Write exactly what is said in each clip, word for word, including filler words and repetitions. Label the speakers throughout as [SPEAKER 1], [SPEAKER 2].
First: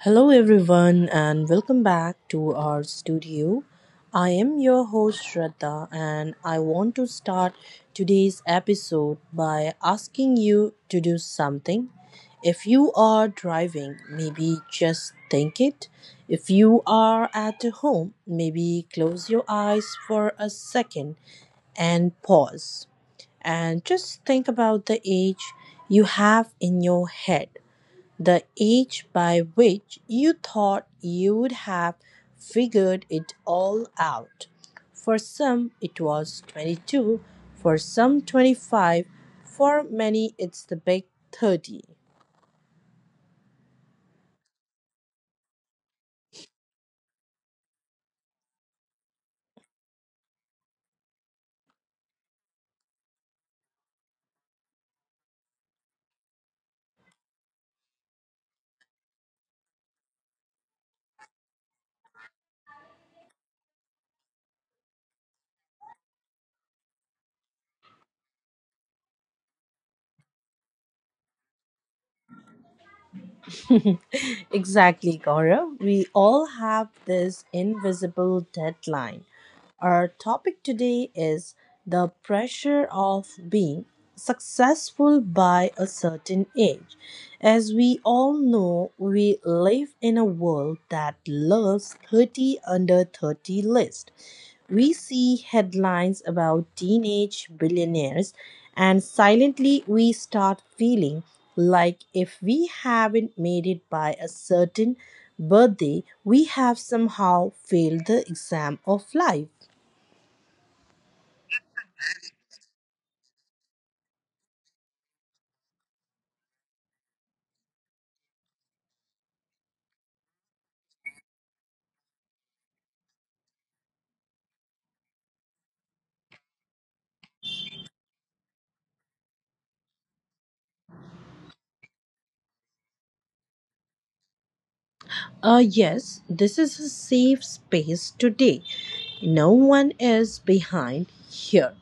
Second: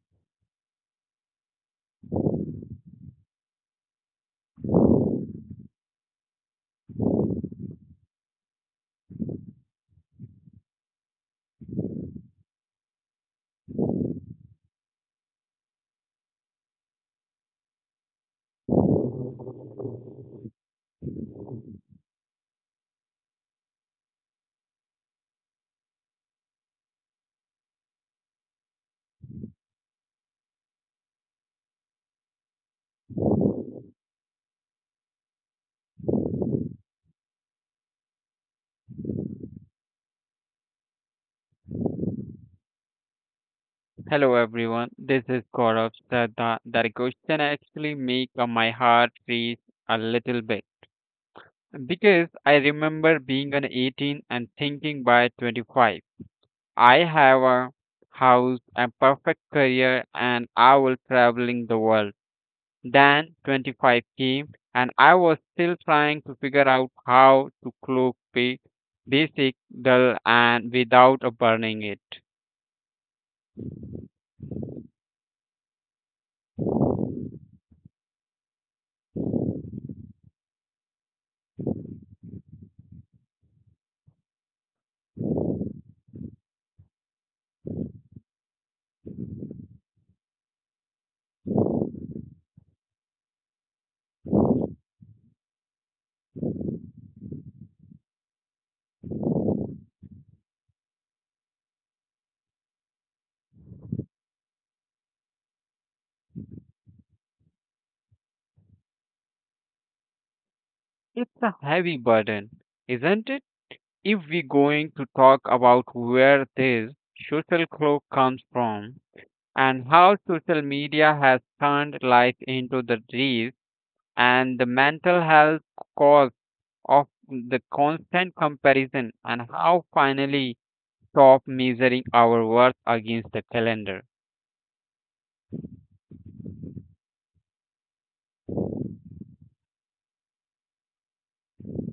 [SPEAKER 1] Hello, everyone, and welcome back to our studio. I am your host, Shraddha, and I want to start today's episode by asking you to do something. If you are driving, maybe just think it. If you are at home, maybe close your eyes for a second and pause and just think about the age you have in your head. The age by which you thought you'd have figured it all out. For some, it was twenty-two, for some, twenty-five, for many, it's the big thirty.
[SPEAKER 2] Hello everyone, this is Gaurav. So that, that question actually make uh, my heart race a little bit because I remember being an eighteen and thinking by twenty-five, I have a house, a perfect career, and I will traveling the world. Then twenty-five came and I was still trying to figure out how to cook ba- basic dull and without uh, burning it.
[SPEAKER 1] Exactly, Gaurav. We all have this invisible deadline. Our topic today is the pressure of being successful by a certain age. As we all know, we live in a world that loves thirty under thirty list. We see headlines about teenage billionaires, and silently we start feeling like if we haven't made it by a certain birthday, we have somehow failed the exam of life.
[SPEAKER 2] It's a heavy burden, isn't it? If we're going to talk about where this social cloak comes from and how social media has turned life into the disease and the mental health cause of the constant comparison and how finally stop measuring our worth against the calendar.
[SPEAKER 1] Uh, yes, this is a safe space today. No one is behind here.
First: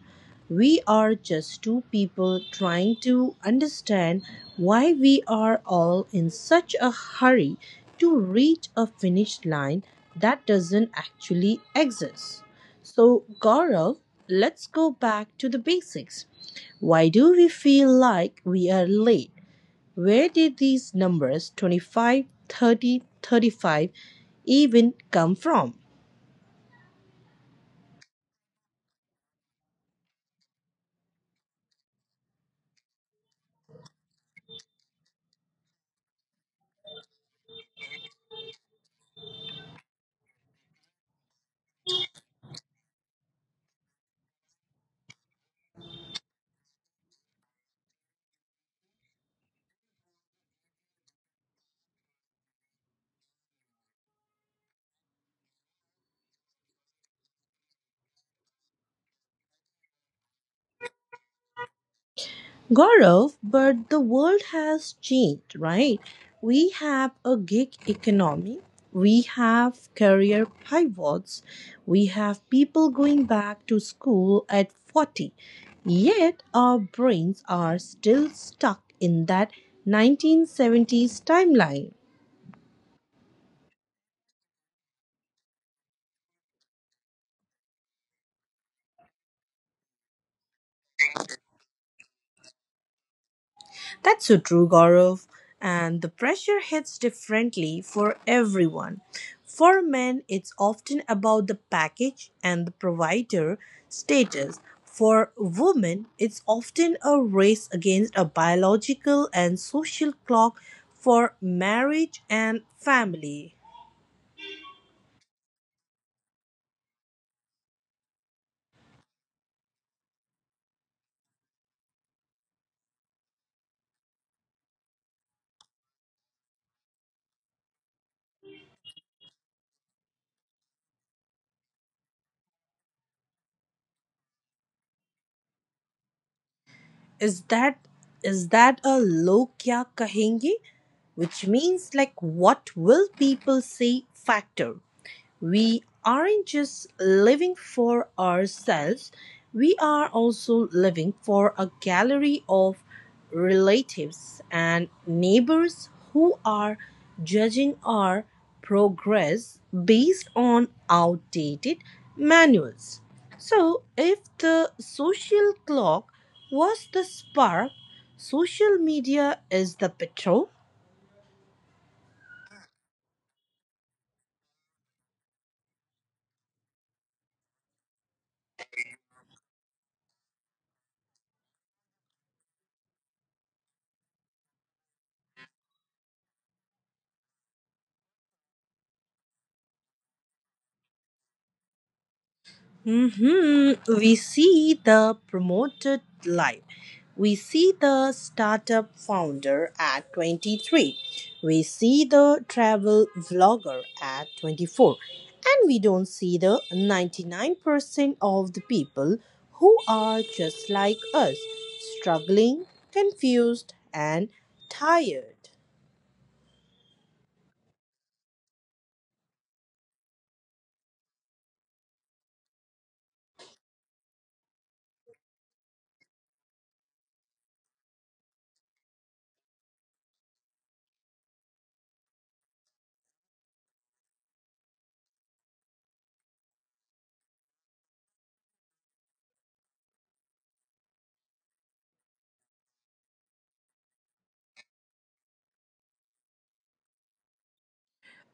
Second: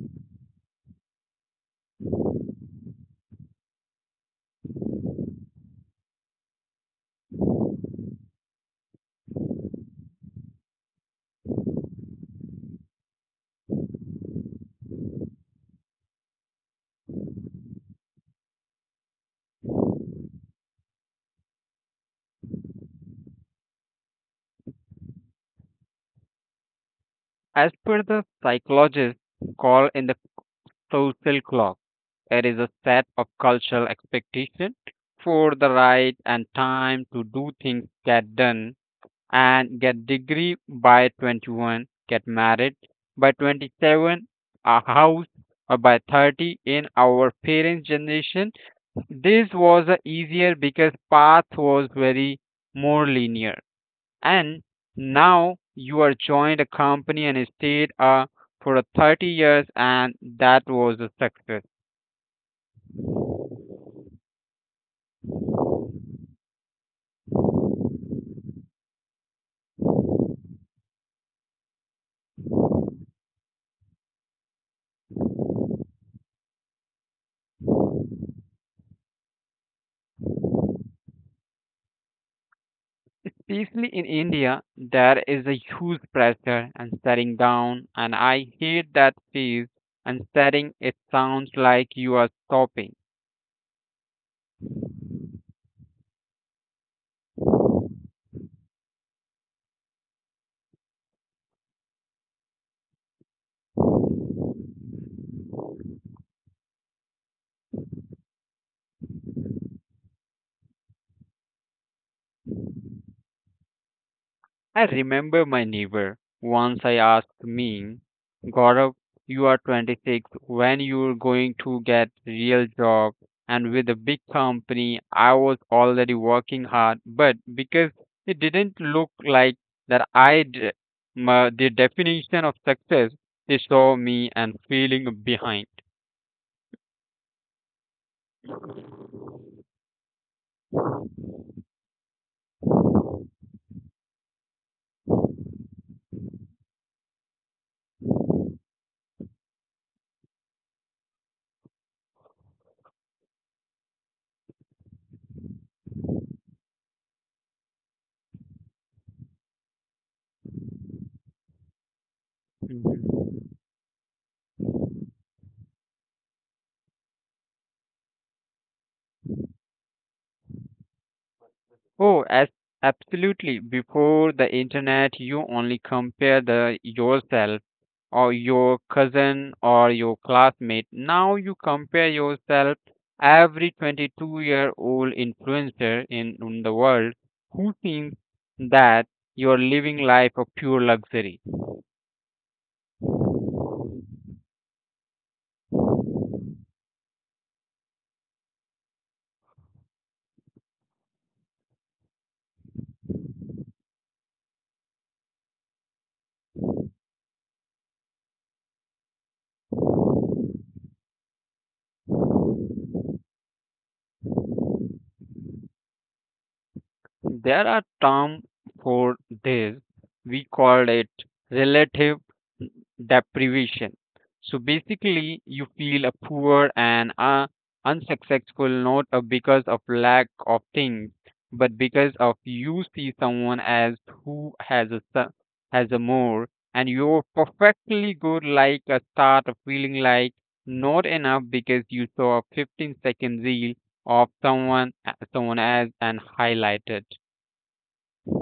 [SPEAKER 1] We are just two people trying to understand why we are all in such a hurry to reach a finish line that doesn't actually exist. So, Gaurav, let's go back to the basics. Why do we feel like we are late? Where did these numbers twenty-five, thirty, thirty-five, even come from?
[SPEAKER 2] As per the psychologists call in the social clock, it is a set of cultural expectation for the right and time to do things get done and get degree by twenty-one, get married by twenty-seven, a house uh, by thirty in our parents' generation. This was uh, easier because path was very more linear. And now you are joined a company and stayed uh, for a thirty years and that was a success.
[SPEAKER 1] Gaurav, but the world has changed, right? We have a gig economy, we have career pivots, we have people going back to school at forty. Yet our brains are still stuck in that nineteen seventies timeline.
[SPEAKER 2] Especially in India, there is a huge pressure and staring down, and I hate that phrase and staring. It sounds like you are stopping.
[SPEAKER 1] That's so true, Gaurav. And the pressure hits differently for everyone. For men, it's often about the package and the provider status. For women, it's often a race against a biological and social clock for marriage and family.
[SPEAKER 2] I remember my neighbor once I asked me, Gaurav, you are twenty-six, when you're going to get real job and with a big company, I was already working hard, but because it didn't look like that I d- my, the definition of success, they saw me and feeling behind.
[SPEAKER 1] is that is that a log kya kahenge, which means like what will people say factor. We aren't just living for ourselves, we are also living for a gallery of relatives and neighbors who are judging our progress based on outdated manuals. So if the social clock was the spark, social media is the petrol.
[SPEAKER 2] Oh, as absolutely. Before the internet, you only compare the yourself or your cousin or your classmate. Now you compare yourself every twenty-two-year-old influencer in, in the world who thinks that you're living life of pure luxury.
[SPEAKER 1] Mhm. We see the promoted life. We see the startup founder at twenty-three. We see the travel vlogger at twenty-four. And we don't see the ninety-nine percent of the people who are just like us, struggling, confused, and tired.
[SPEAKER 2] There are term for this. We call it relative deprivation. So basically, you feel a poor and uh, unsuccessful not uh, because of lack of things, but because of you see someone as who has a su- has a more, and you're perfectly good. Like a start of feeling like not enough because you saw a fifteen second reel of someone someone as and highlighted.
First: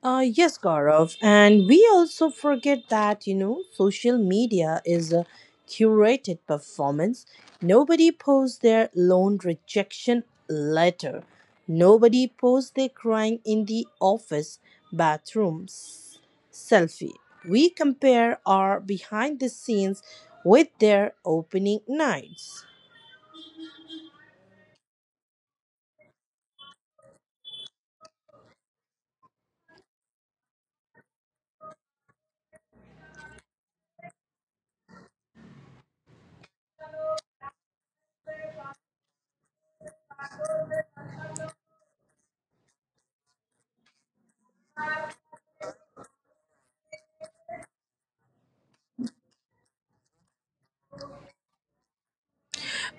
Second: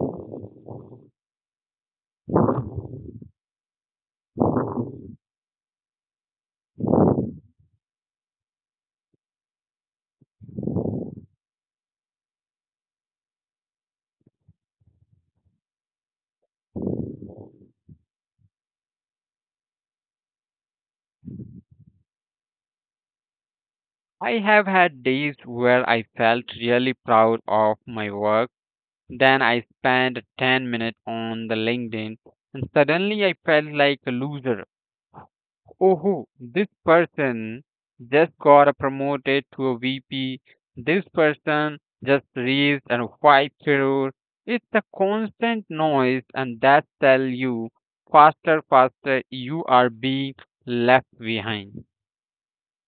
[SPEAKER 1] Uh, yes, Gaurav. And we also forget that, you know, social media is a curated performance. Nobody posts their loan rejection letter. Nobody posts their crying in the office bathrooms selfie. We compare our behind the scenes with their opening nights.
[SPEAKER 2] I have had days where I felt really proud of my work. Then I spent ten minutes on the LinkedIn and suddenly I felt like a loser. Oh, this person just got promoted to a V P. This person just raised a five crore. It's a constant noise and that tell you faster, faster you are being left behind.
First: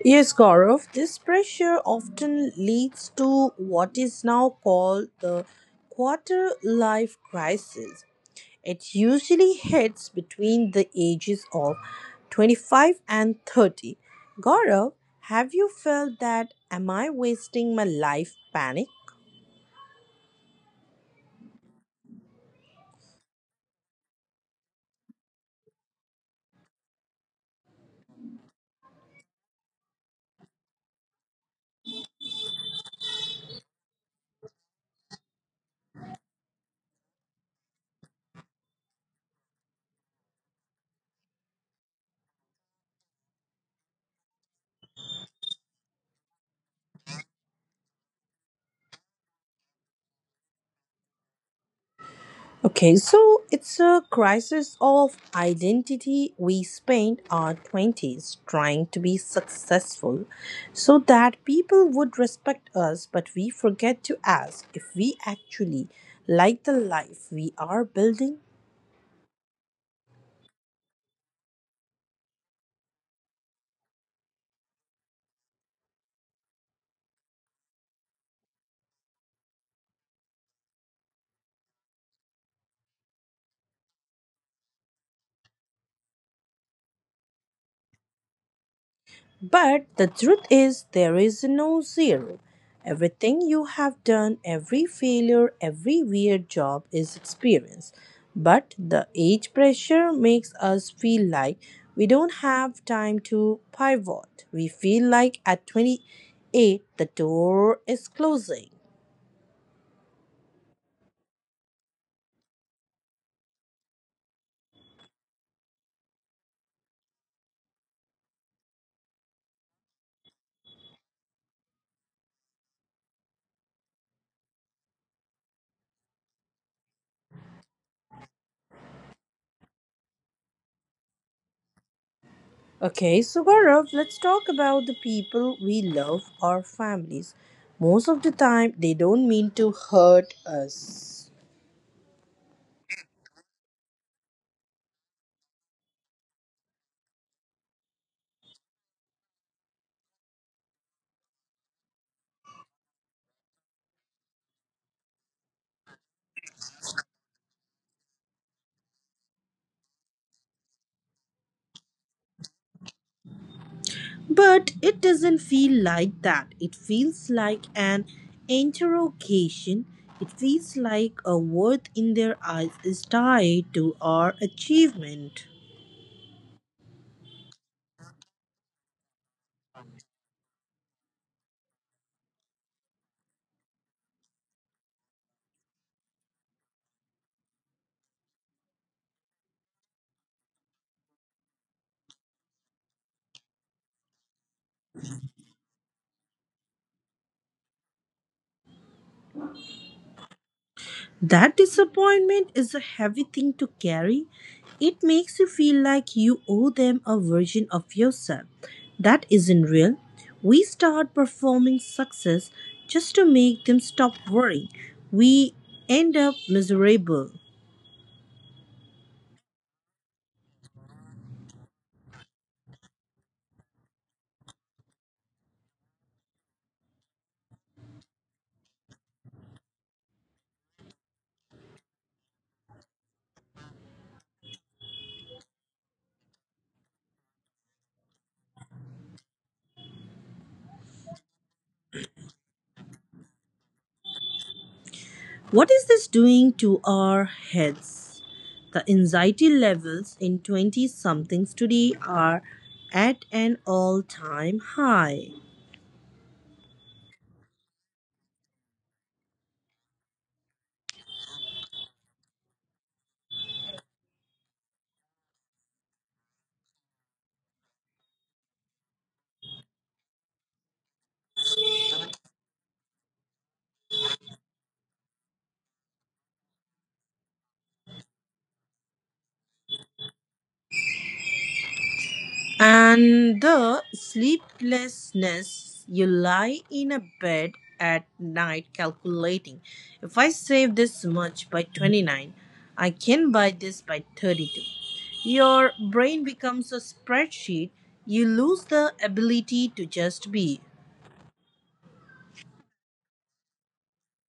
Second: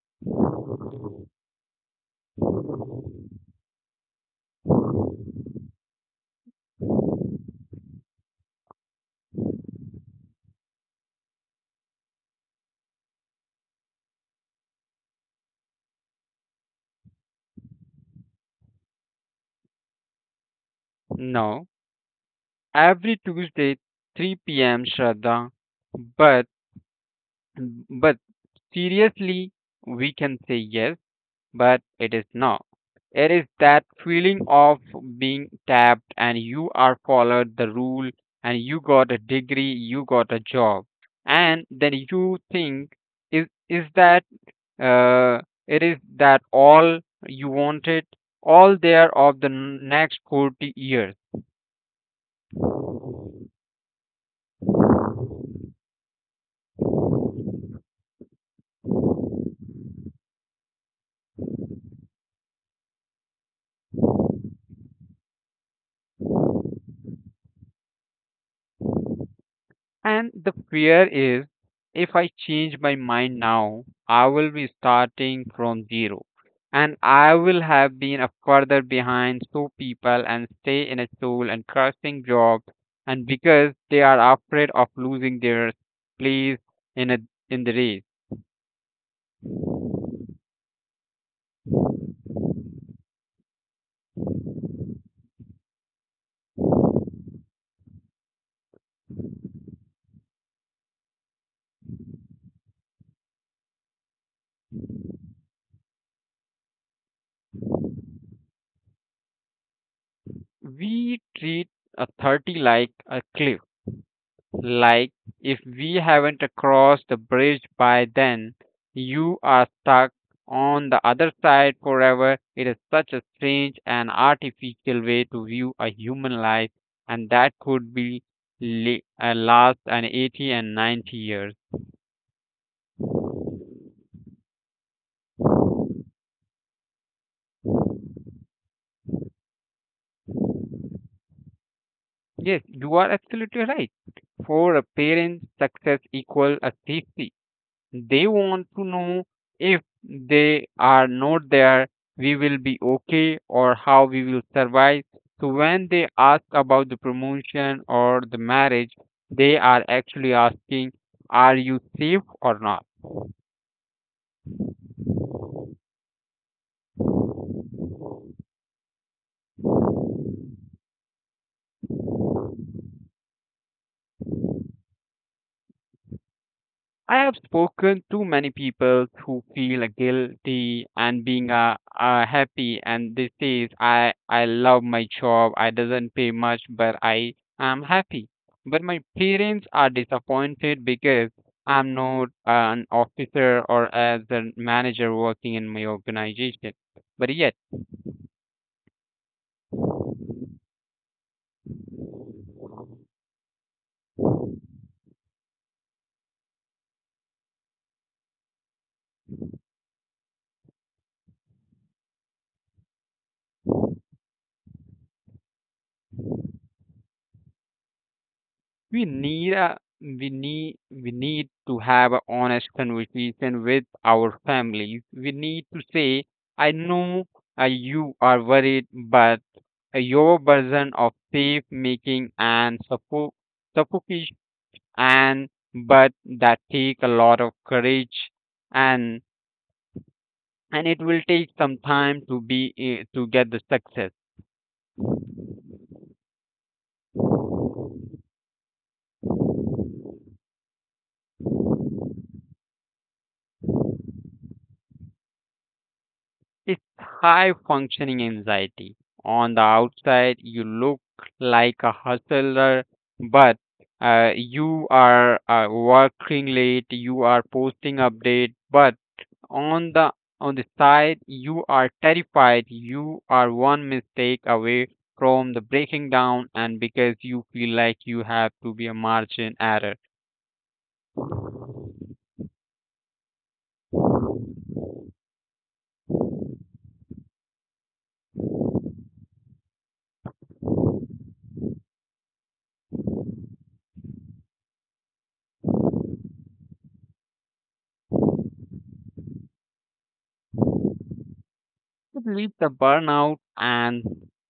[SPEAKER 1] Yes, Gaurav, this pressure often leads to what is now called the quarter life crisis. It usually hits between the ages of twenty-five and thirty. Gaurav, have you felt that am I wasting my life panic?
[SPEAKER 2] No. Every Tuesday, three p m. Shraddha. But but seriously, we can say yes, but it is no. It is that feeling of being tapped and you are followed the rule and you got a degree, you got a job, and then you think is is that uh, it is that all you wanted all there of the n- next forty years.
[SPEAKER 1] Okay, so it's a crisis of identity. We spent our twenties trying to be successful so that people would respect us, but we forget to ask if we actually like the life we are building.
[SPEAKER 2] And the fear is if I change my mind now, I will be starting from zero and I will have been a further behind so people and stay in a school and cursing job and because they are afraid of losing their place in a in the race.
[SPEAKER 1] But the truth is, there is no zero. Everything you have done, every failure, every weird job is experience. But the age pressure makes us feel like we don't have time to pivot. We feel like at twenty-eight, the door is closing.
[SPEAKER 2] We treat a thirty like a cliff. Like, if we haven't crossed the bridge by then, you are stuck on the other side forever. It is such a strange and artificial way to view a human life, and that could be li- uh, last an eighty and ninety years.
[SPEAKER 1] Okay, so Gaurav, let's talk about the people we love, our families. Most of the time, they don't mean to hurt us.
[SPEAKER 2] Yes, you are absolutely right. For a parent, success equals a safety. They want to know if they are not there, we will be okay or how we will survive. So when they ask about the promotion or the marriage, they are actually asking, are you safe or not?
[SPEAKER 1] But it doesn't feel like that. It feels like an interrogation. It feels like a worth in their eyes is tied to our achievement.
[SPEAKER 2] I have spoken to many people who feel guilty and being uh, uh, happy, and they says, "I I love my job. I doesn't pay much, but I am happy." But my parents are disappointed because I'm not an officer or as a manager working in my organization. But yet
[SPEAKER 1] That disappointment is a heavy thing to carry. It makes you feel like you owe them a version of yourself that isn't real. We start performing success just to make them stop worrying. We end up miserable.
[SPEAKER 2] we need a we need we need to have a honest conversation with our families we need to say I know, uh, you are worried but your version of safe making and suffo- suffocation and but that take a lot of courage and and it will take some time to be eh, to get the success.
[SPEAKER 1] What is this doing to our heads? The anxiety levels in twenty somethings today are at an all time high.
[SPEAKER 2] It's high functioning anxiety. On the outside, you look like a hustler, but uh, you are uh, working late, you are posting update, but on the on the side, you are terrified. You are one mistake away from the breaking down, and because you feel like you have to be a margin error,
[SPEAKER 1] And the sleeplessness, you lie in a bed at night calculating if I save this much by twenty-nine, I can buy this by thirty-two. Your brain becomes a spreadsheet. You lose the ability to just be.
[SPEAKER 2] it leads the burnout and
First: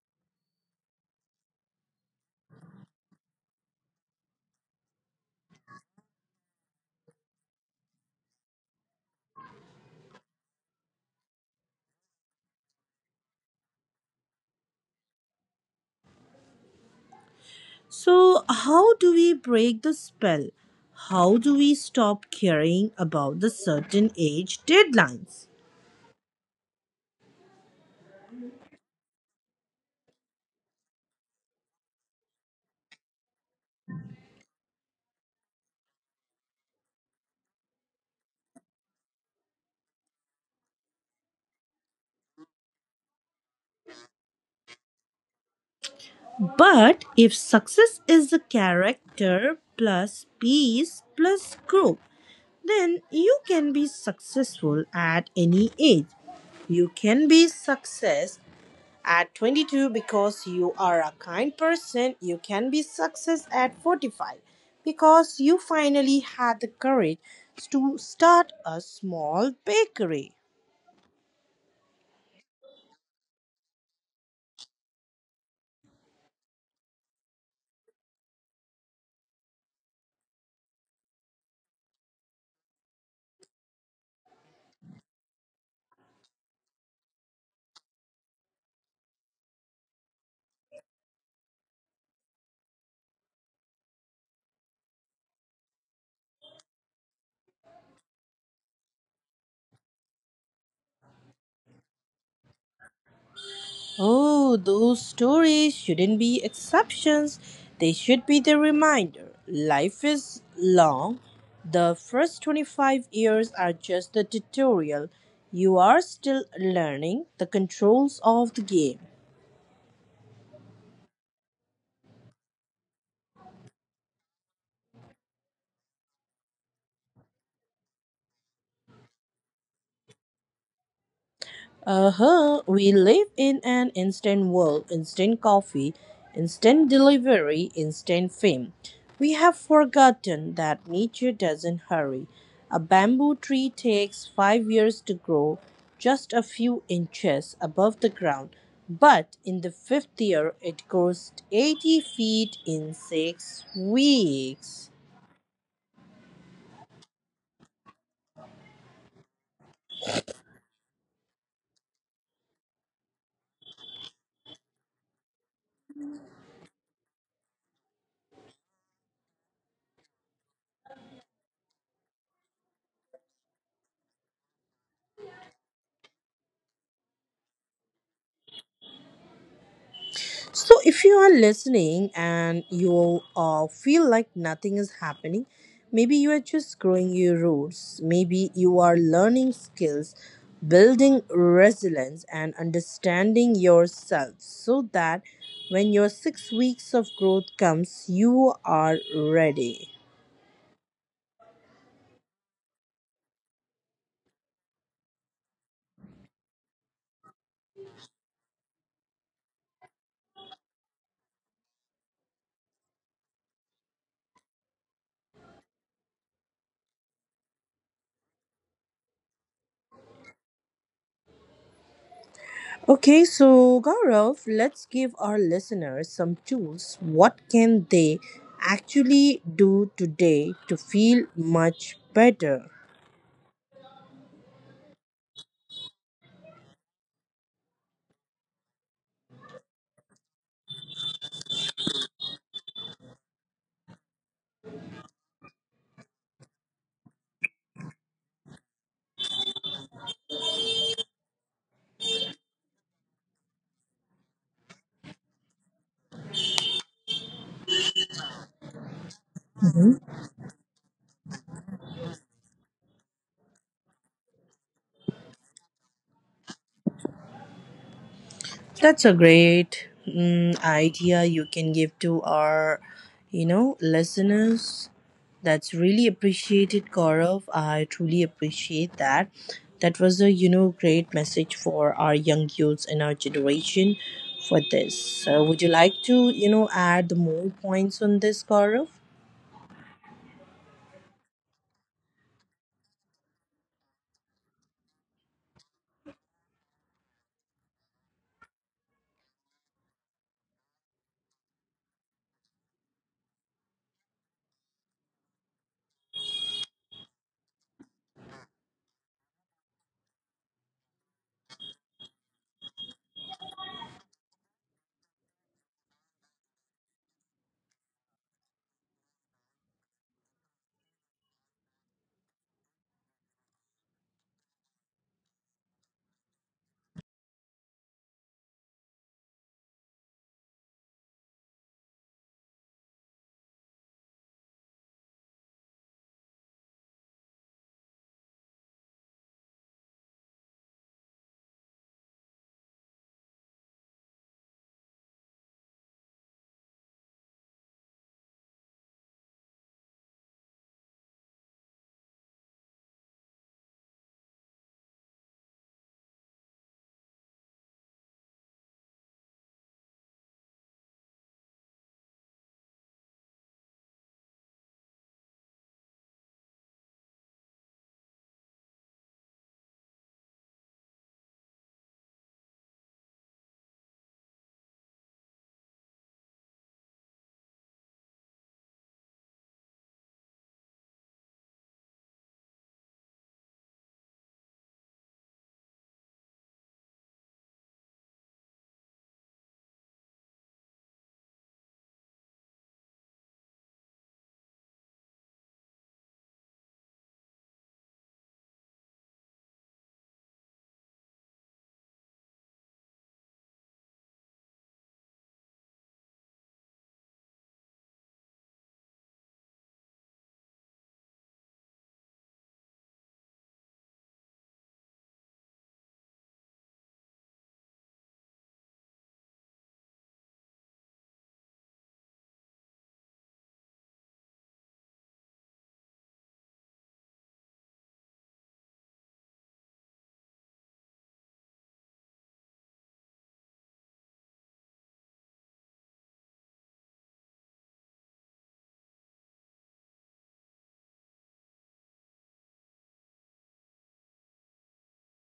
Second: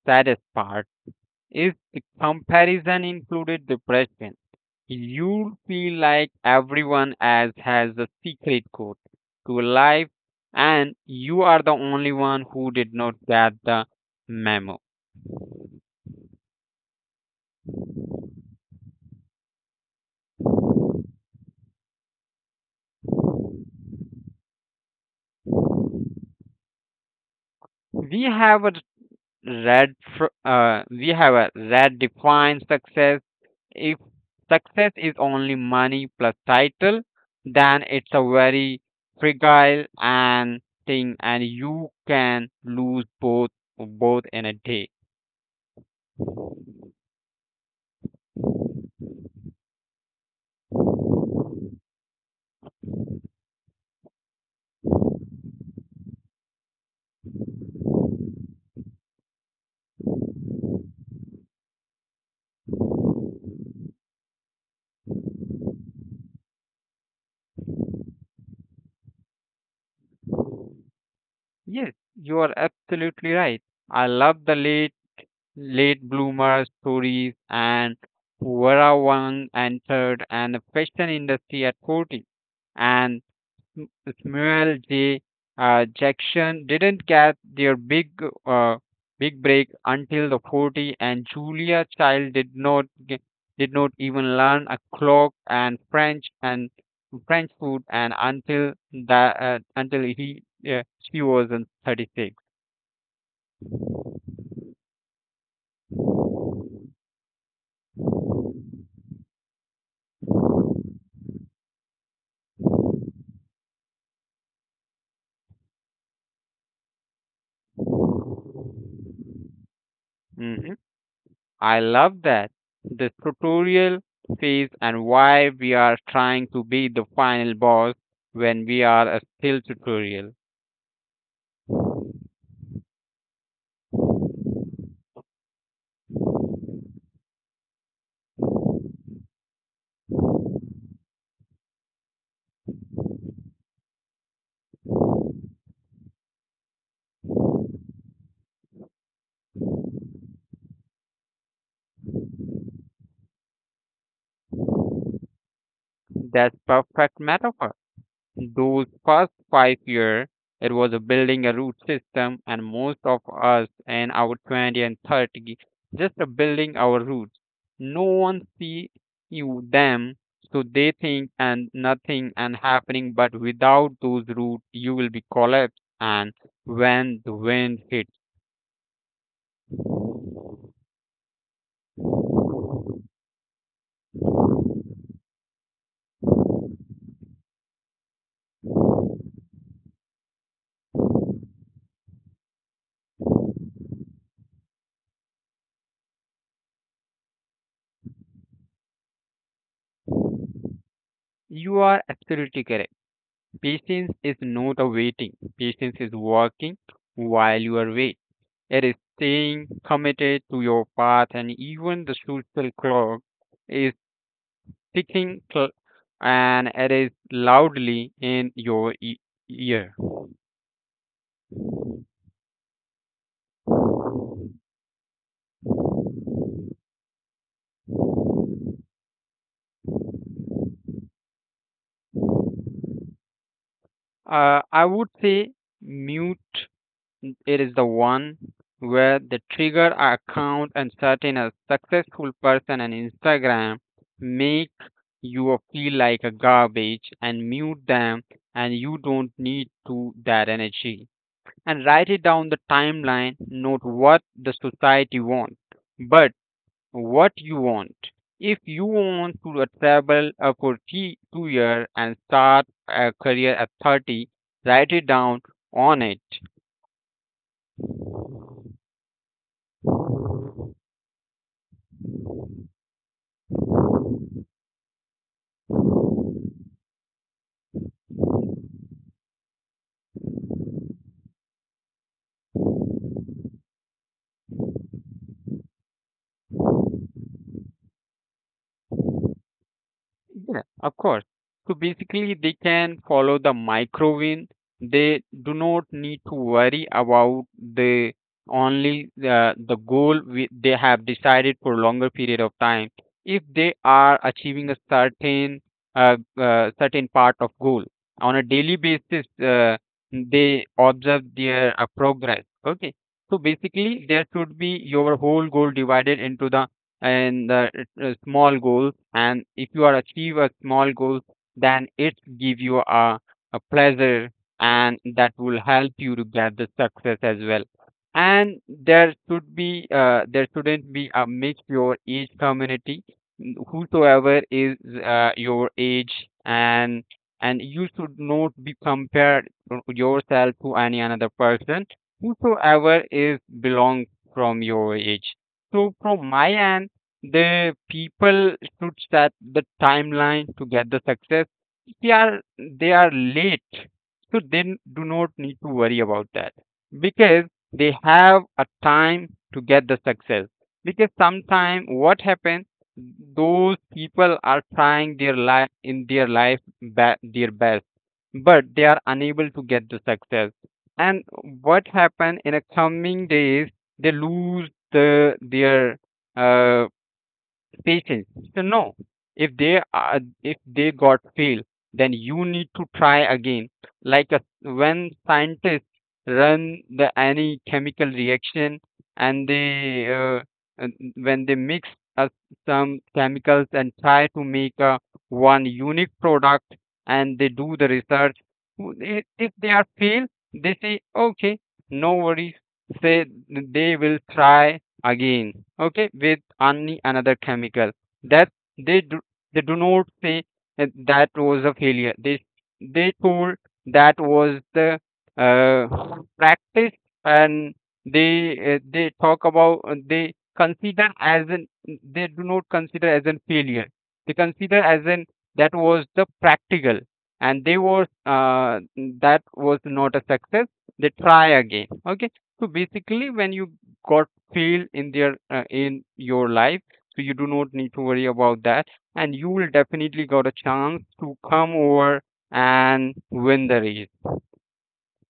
[SPEAKER 2] saddest part. If the comparison included depression, you'd feel like everyone else has a secret code to life and you are the only one who did not get the memo.
[SPEAKER 1] So, how do we break the spell? How do we stop caring about the certain age deadlines?
[SPEAKER 2] We have a Red, fr- uh, we have a red defines success. If success is only money plus title, then it's a very fragile and thing, and you can lose both both in a day.
[SPEAKER 1] But if success is the character plus peace plus growth, then you can be successful at any age. You can be success at twenty-two, because you are a kind person. You can be success at forty-five because you finally had the courage to start a small bakery.
[SPEAKER 2] Yes, you are absolutely right. I love the late late bloomer stories and where one entered and the fashion industry at forty and M- Samuel J. Uh, Jackson didn't get their big uh, big break until the forty, and Julia Child did not ge- did not even learn a clock and French and French food and until that uh, until he uh, she was in thirty-six.
[SPEAKER 1] Oh, those stories shouldn't be exceptions. They should be the reminder. Life is long. The first twenty-five years are just the tutorial. You are still learning the controls of the game.
[SPEAKER 2] Mhm. I love that the tutorial phase and why we are trying to be the final boss when we are uh, still tutorial.
[SPEAKER 1] Uh huh. We live in an instant world, instant coffee, instant delivery, instant fame. We have forgotten that nature doesn't hurry. A bamboo tree takes five years to grow, just a few inches above the ground. But in the fifth year, it grows eighty feet in six weeks.
[SPEAKER 2] That's perfect metaphor. Those first five years, it was a building a root system, and most of us in our twenty and thirty, just a building our roots. No one see you them, so they think and nothing and happening. But without those roots, you will be collapsed. And when the wind hits,
[SPEAKER 1] So, if you are listening and you uh, feel like nothing is happening, maybe you are just growing your roots, maybe you are learning skills, building resilience, and understanding yourself so that when your six weeks of growth comes, you are ready.
[SPEAKER 2] you are absolutely correct. Patience is not a waiting. Patience is working while you are wait. It is staying committed to your path, and even the social clock is ticking, cl- and it is loudly in your e- ear.
[SPEAKER 1] Okay, so Gaurav, let's give our listeners some tools. What can they actually do today to feel much better?
[SPEAKER 2] Uh, I would say mute. It is the one where the trigger account and certain a successful person on Instagram make you feel like a garbage and mute them and you don't need to that energy. And write it down the timeline, not what the society wants, but what you want. If you want to uh, travel uh, for three, two years and start a career at thirty, write it down on it.
[SPEAKER 1] That's a great mm, idea you can give to our, you know, listeners. That's really appreciated, Gaurav. I truly appreciate that. That was a, you know, great message for our young youths in our generation for this. So would you like to, you know, add more points on this, Gaurav?
[SPEAKER 2] Yeah, of course. So basically, they can follow the microwave. They do not need to worry about the only the, the goal we, they have decided for longer period of time. If they are achieving a certain uh, uh, certain part of goal on a daily basis, uh, they observe their uh, progress. Okay, so basically, there should be your whole goal divided into the and the uh, small goals and if you are achieve a small goal then it give you a, a pleasure and that will help you to get the success as well and there should be uh, there shouldn't be a mix your age community, n- whosoever is uh, your age and and you should not be compared to yourself to any another person whosoever is belong from your age so from my end the people should set the timeline to get the success. If they are they are late, so they n- do not need to worry about that because they have a time to get the success. Because sometime what happens, those people are trying their life in their life ba- their best, but they are unable to get the success. And what happen in a coming days, they lose the their uh, patience to know if they are if they got fail then you need to try again like a, when scientists run the any chemical reaction and they uh, and when they mix uh, some chemicals and try to make a one unique product and they do the research, w- i- if they are fail they say okay, no worries, say they will try again okay with any another chemical that they do they do not say that that was a failure, they they told that was the uh, practice and they uh, they talk about uh, they consider as an, they do not consider as a failure, they consider as an that was the practical and they was uh, that was not a success, they try again okay. So basically when you got failed in their uh, in your life, so you do not need to worry about that and you will definitely got a chance to come over and win the race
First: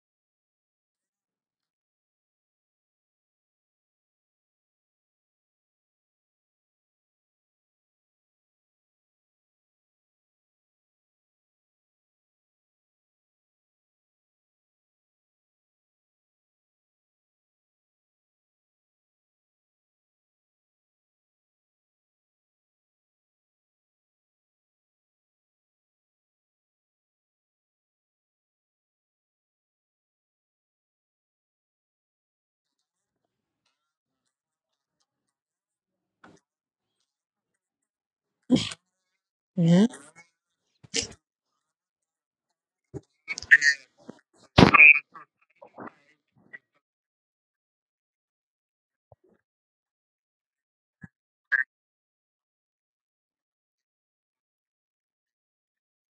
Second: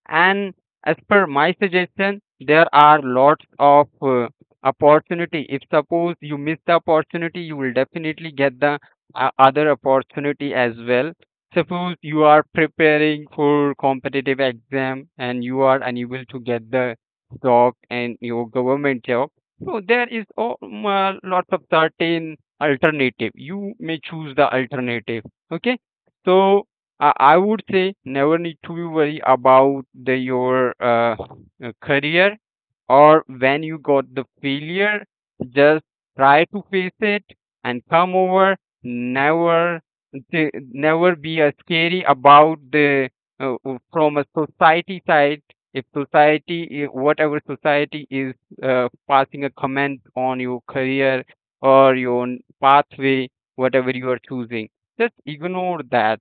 [SPEAKER 2] and as per my suggestion there are lots of uh, opportunity, if suppose you miss the opportunity you will definitely get the uh, other opportunity as well. Suppose you are preparing for competitive exam and you are unable to get the job and your government job, so there is o- m- uh, lots of certain alternative, you may choose the alternative okay. So I I would say never need to be worry about the your uh, uh, career or when you got the failure. Just try to face it and come over. Never th- never be uh, scary about the uh, uh, from a society side. If society, i- whatever society is uh, passing a comment on your career or your pathway, whatever you are choosing, just ignore that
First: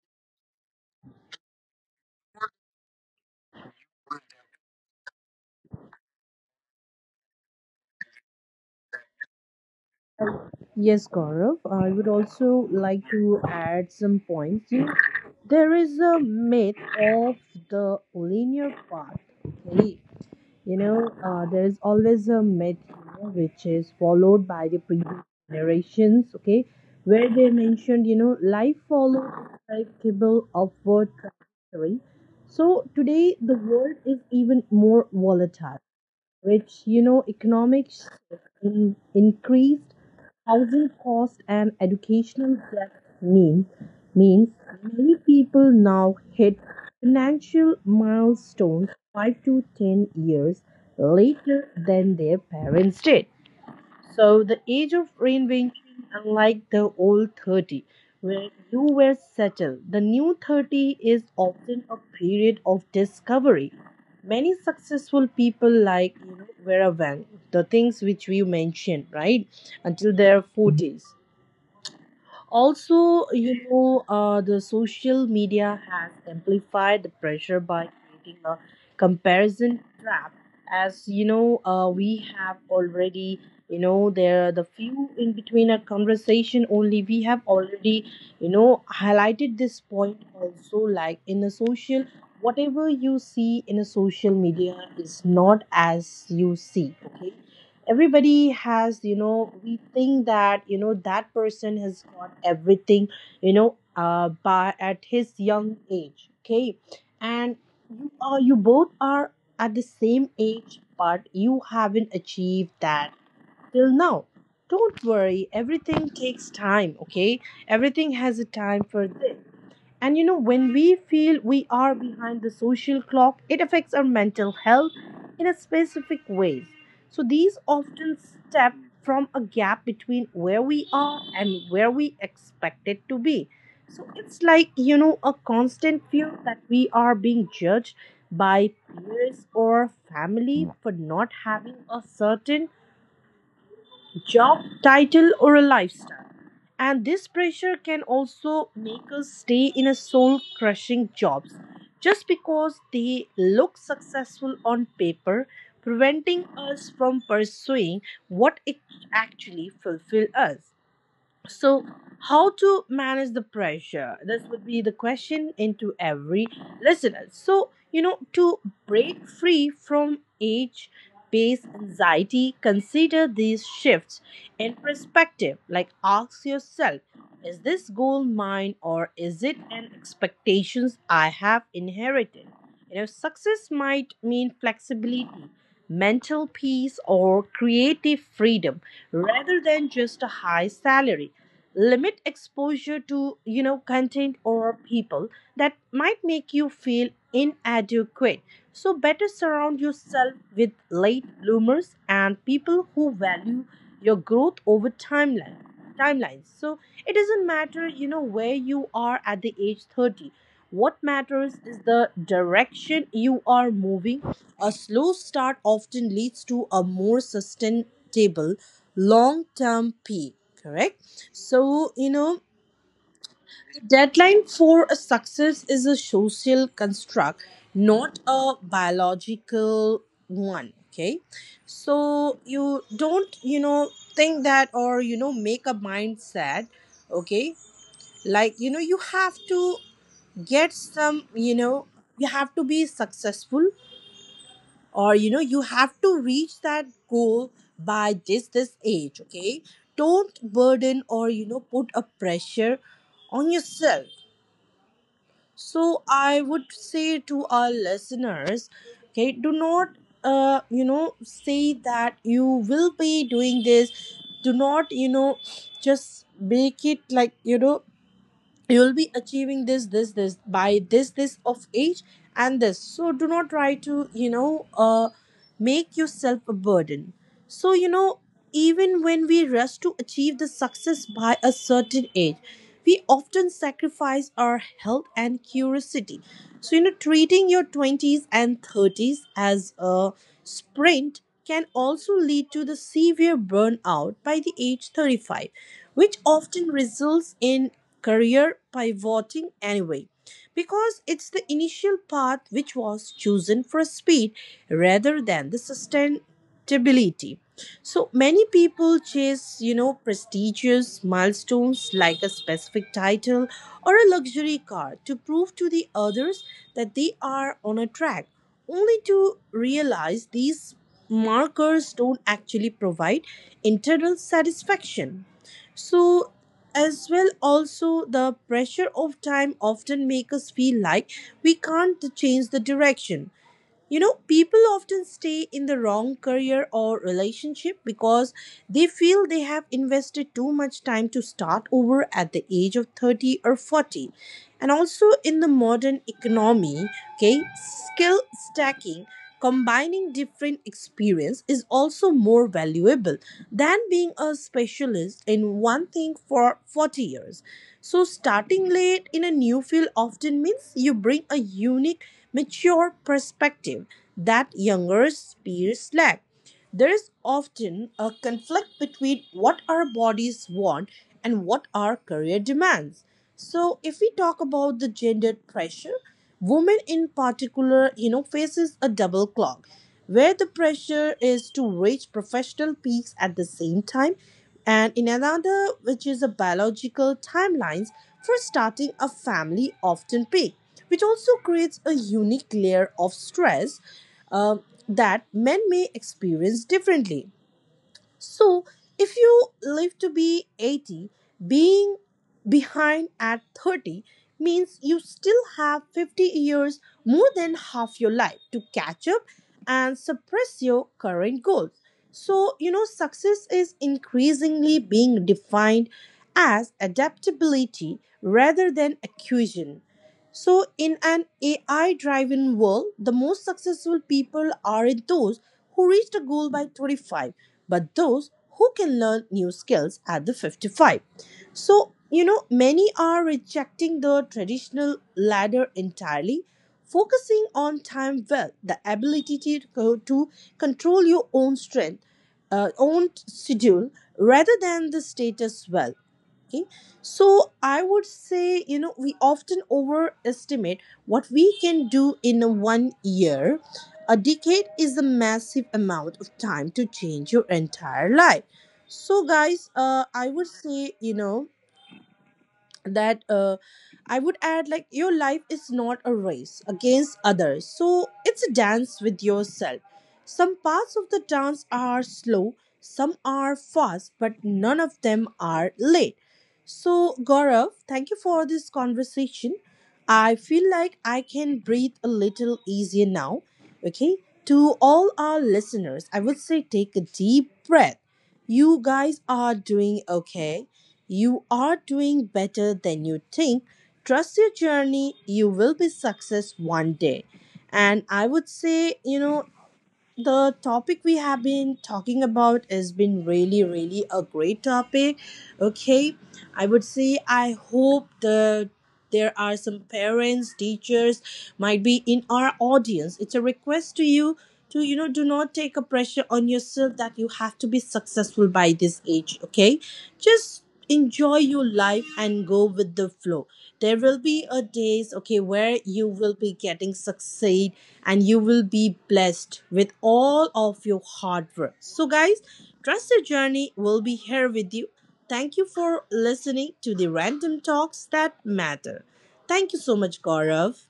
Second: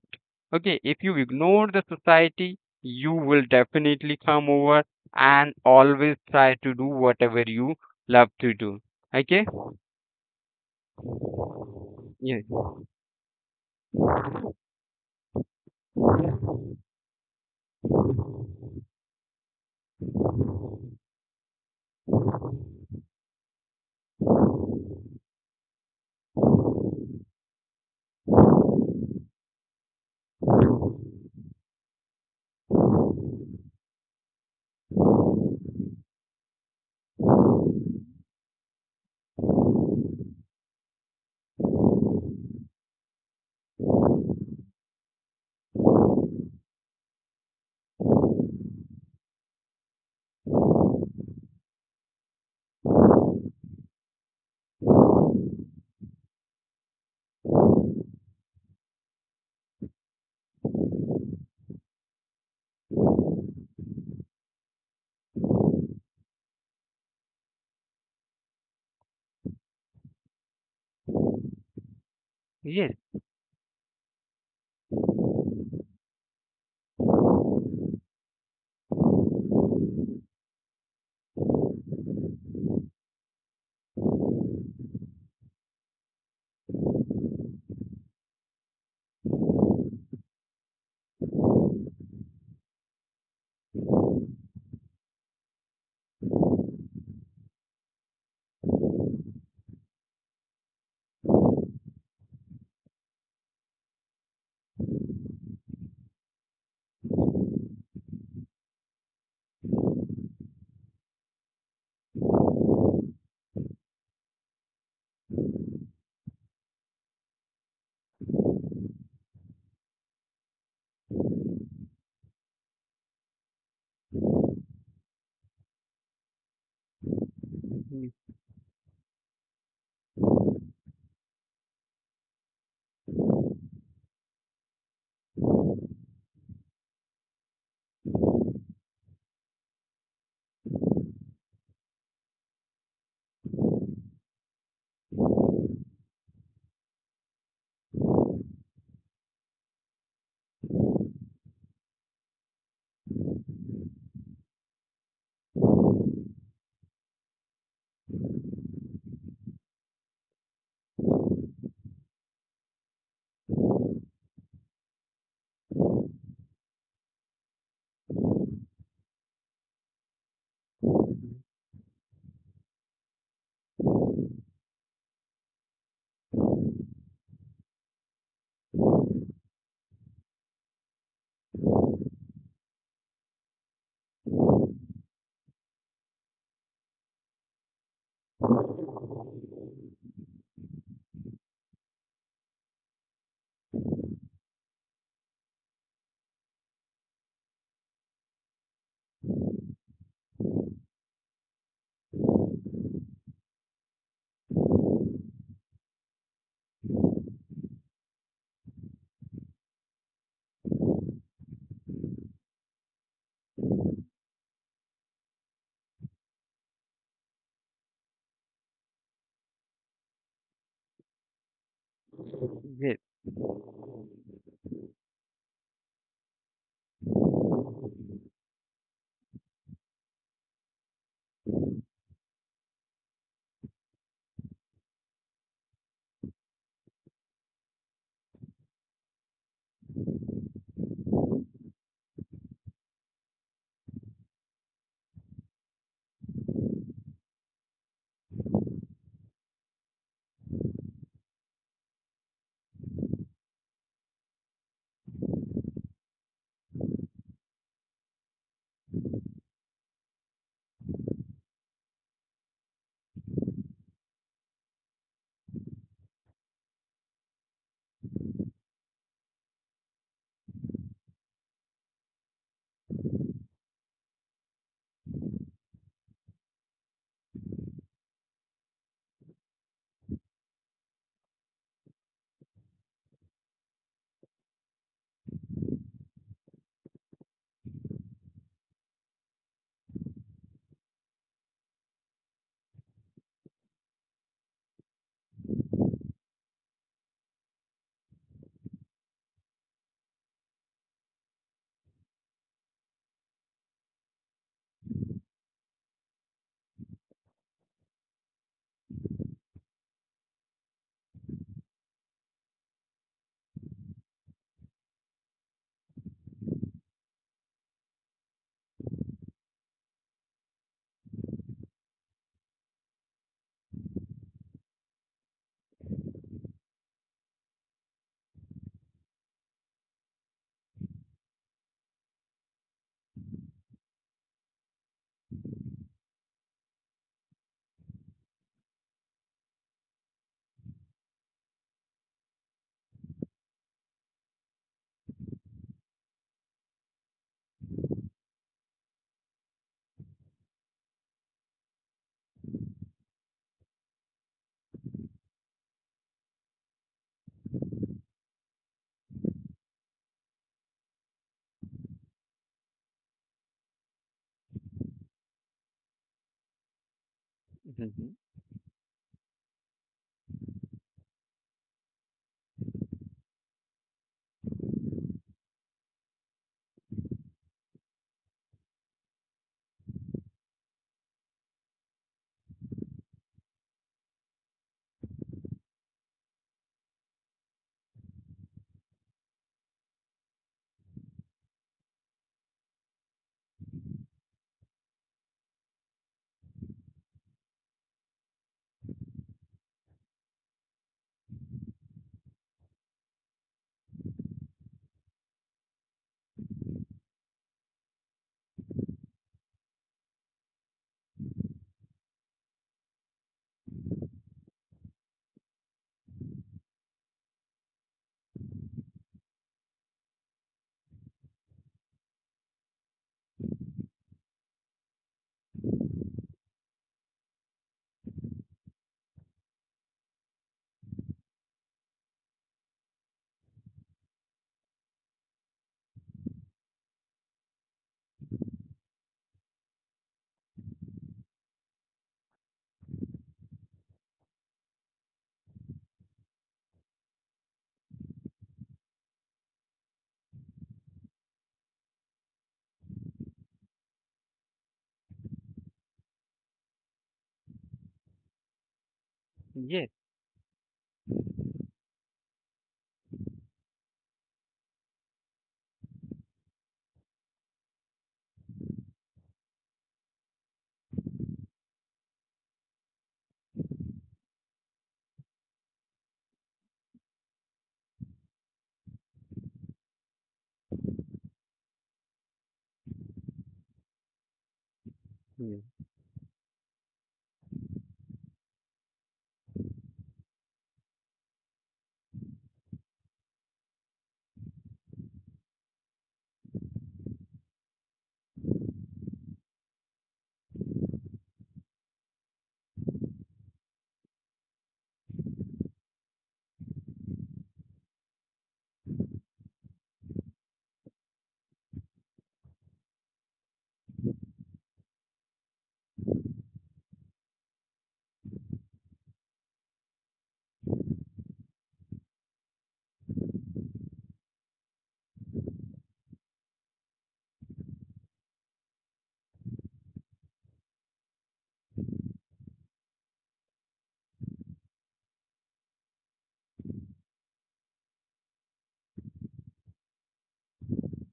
[SPEAKER 2] okay, if you ignore the society you will definitely come over and always try to do whatever you love to do okay.
[SPEAKER 1] Yes, Gaurav, I would
[SPEAKER 2] Yes,
[SPEAKER 1] also like to add some points here. There is a myth of the linear path. Okay? You know, uh, there is always a myth, you know, which is followed by the previous generations, okay, where they mentioned, you know, life follows a predictable upward trajectory. So today, the world is even more volatile, which, you know, economics in increased housing cost and educational debt mean means many people now hit financial milestones five to ten years later than their parents did. So the age of reinvention, unlike the old thirty, where you were settled, the new thirty is often a period of discovery. Many successful people, like, you know, were aware of the things which we mentioned, right? Until their forties.
[SPEAKER 2] yes. Yes,
[SPEAKER 1] Also, you know, uh, the social media has amplified the pressure by creating a comparison trap. As you know, uh, we have already, you know, there are the few in between our conversation only. We have already, you know, highlighted this point also. Like in a social, whatever you see in a social media is not as you see. Okay, everybody has, you know, we think that, you know, that person has got everything, you know, uh by at his young age, okay, and you are you both are at the same age, but you haven't achieved that till now. Don't worry, everything takes time, okay, everything has a time for this. And you know, when we feel we are behind the social clock, it affects our mental health in a specific ways. So these often
[SPEAKER 2] yes.
[SPEAKER 1] step from a gap between where we are and where we expect it to be. So it's like, you know, a constant fear that we are being judged by peers or family for not having a certain job title or a lifestyle. And this pressure can also make us stay in a soul crushing jobs just because they look successful on paper, preventing us from pursuing what it actually fulfills us. So how to manage the pressure, this would be the question into every listener. So, you know, to break free from age based anxiety, consider these shifts in perspective. Like, ask yourself, is this goal mine or is it an expectations I have inherited? You know, success might mean flexibility, mental peace, or creative freedom rather than just a high salary. Limit exposure to, you know, content or people that might make you feel inadequate. So better surround yourself with late bloomers and people who value your growth over timeline timelines. So it doesn't matter, you know, where you are at the age thirty. What matters is the direction you are moving. A slow start often leads to a more sustainable long term peak, correct? So, you know, deadline for a success is a social construct, not a biological one, okay? So, you don't, you know, think that or, you know, make a mindset, okay? Like, you know, you have to get some, you know, you have to be successful or you know you have to reach that goal by this this age, okay? Don't burden or you know put a pressure on yourself. So I would say to our listeners, okay, do not uh you know say that you will be doing this. Do not, you know just make it like, you know you'll be achieving this this this by this this of age and this. So do not try to you know uh make yourself a burden. so you know Even when we rush to achieve the success by a certain age, we often sacrifice our health and curiosity. So you know treating your twenties and thirties as a sprint can also lead to the severe burnout by the age thirty-five, which often results in career pivoting anyway, because it's the initial path which was chosen for speed rather than the sustainability. So many people chase, you know, prestigious milestones like a specific title or a luxury car to prove to the others that they are on a track, only to realize these markers don't actually provide internal satisfaction. So as well also the pressure of time often make us feel like we can't change the direction. You know, people often stay in the wrong career or relationship because they feel they have invested too much time to start over at the age of thirty or forty. And also in the modern economy, okay, skill stacking, combining different experience is also more valuable than being a specialist in one thing for forty years. So starting late in a new field often means you bring a unique mature perspective that younger peers lack. There is often
[SPEAKER 2] Mhm.
[SPEAKER 1] a conflict between what our bodies want and what our career demands. So, if we talk about the gender pressure, women in particular, you know, faces a double clock where the pressure is to reach professional peaks at the same time, and in another which is a biological timelines for starting a family often peak, which also creates a unique layer of stress um, that men may experience differently. So, if you live to be eighty, being behind at thirty means you still have fifty years, more than half your life, to catch up and suppress your current goals. So, you know, success is increasingly being defined as adaptability rather than accusation. So, in an A I driven world, the most successful people are those who reached a goal by twenty-five, but those who can learn new skills at the fifty-five. So, you know, many are rejecting the traditional ladder entirely, focusing on time well, the ability to, co- to control your own strength, uh, own schedule, rather than the status wealth. Okay, so I would say, you know, we often overestimate what we can do in a one year. A decade is a massive amount of time to change your entire life. So,
[SPEAKER 2] Yes.
[SPEAKER 1] guys, uh, I would say, you know, that uh, I would add, like, your life is not a race against others. So it's a dance with yourself. Some parts of the dance are slow, some are fast, but none of them are late. So, Gaurav, thank you for this conversation. I feel like I can breathe a little easier now. Okay. To all
[SPEAKER 2] Mm-hmm.
[SPEAKER 1] our listeners, I would say take a deep breath. You guys are doing okay, you are doing better than you think. Trust your journey. You will be success one day. And I would say, you know, the topic we have been talking about has been really, really a great topic. Okay. I would say I hope the there are some parents, teachers might be in our audience. It's a request to you to you know do not take a pressure on yourself that you have to be successful by this age, okay? Just enjoy your life and go with the flow. There will be a days, okay, where you will be getting succeed and you will be blessed with all of your hard work. So guys, trust the journey will be here with you. Thank you for listening to the random talks that matter. Thank you so much, Gaurav.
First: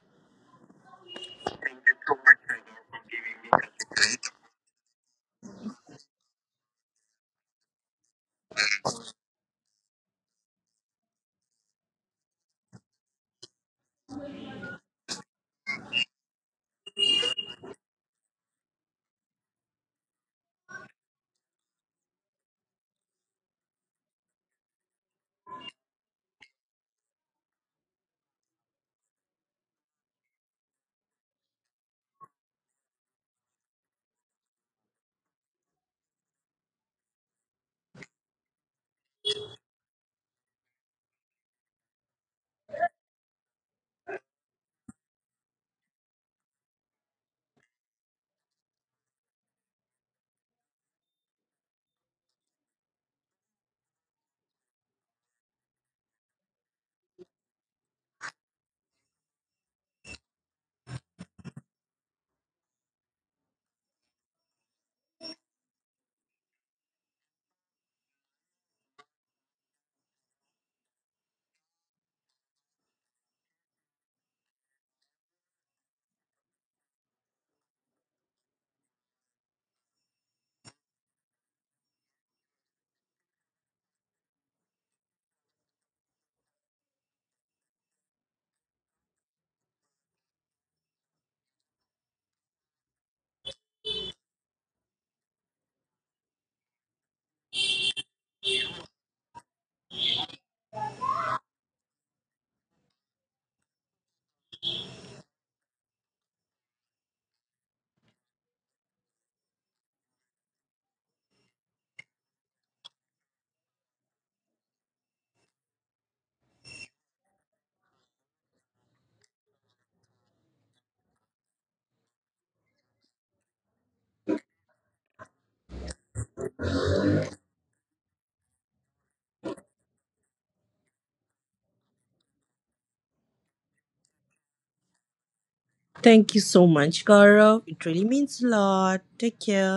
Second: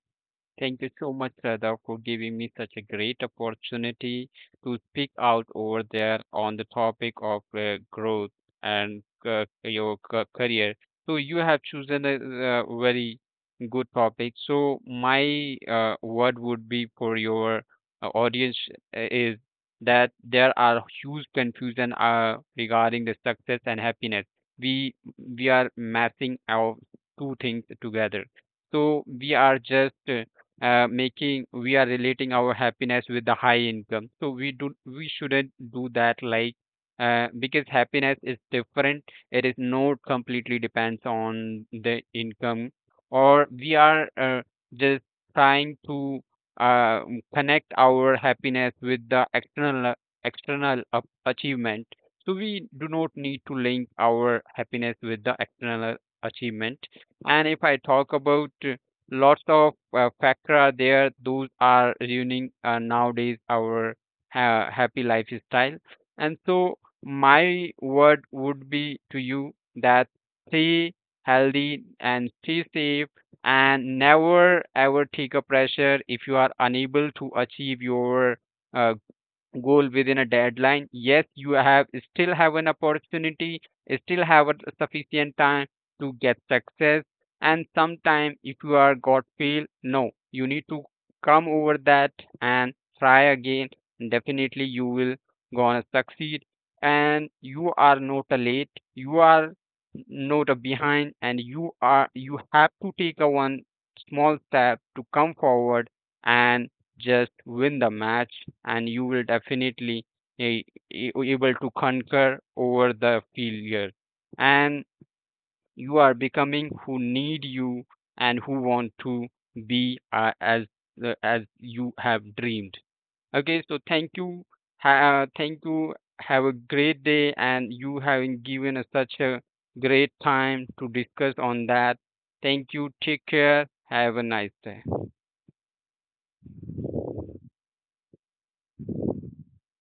[SPEAKER 2] Thank you so much, Sada, for giving me such a great opportunity to speak out over there on the topic of uh, growth and uh, your ca- career. So you have chosen a, a very good topic. So my uh, word would be for your uh, audience uh, is that there are huge confusion uh, regarding the success and happiness. We we are massing our two things together. So we are just uh, uh, making, we are relating our happiness with the high income, so we do we shouldn't do that like, uh, because happiness is different, it is not completely depends on the income, or we are uh, just trying to uh, connect our happiness with the external uh, external up achievement, so we do not need to link our happiness with the external achievement. And if I talk about lots of uh, factor are there. Those are ruining uh, nowadays our ha- happy lifestyle. And so my word would be to you that stay healthy and stay safe and never ever take a pressure if you are unable to achieve your uh, goal within a deadline, yes you have, still have an opportunity, still have a sufficient time to get success, and sometime if you are got fail, no, you need to come over that and try again, definitely you will gonna succeed and you are not a late, you are not a behind, and you are you have to take a one small step to come forward and just win the match and you will definitely a- a- able to conquer over the failure and you are becoming who need you and who want to be uh, as the as you have dreamed okay so thank you, ha- uh, thank you, have a great day and you having given us such a great time to discuss on that, thank you, take care, have a nice day.
[SPEAKER 1] Thank you so much, Gaurav. It really means a lot. Take care.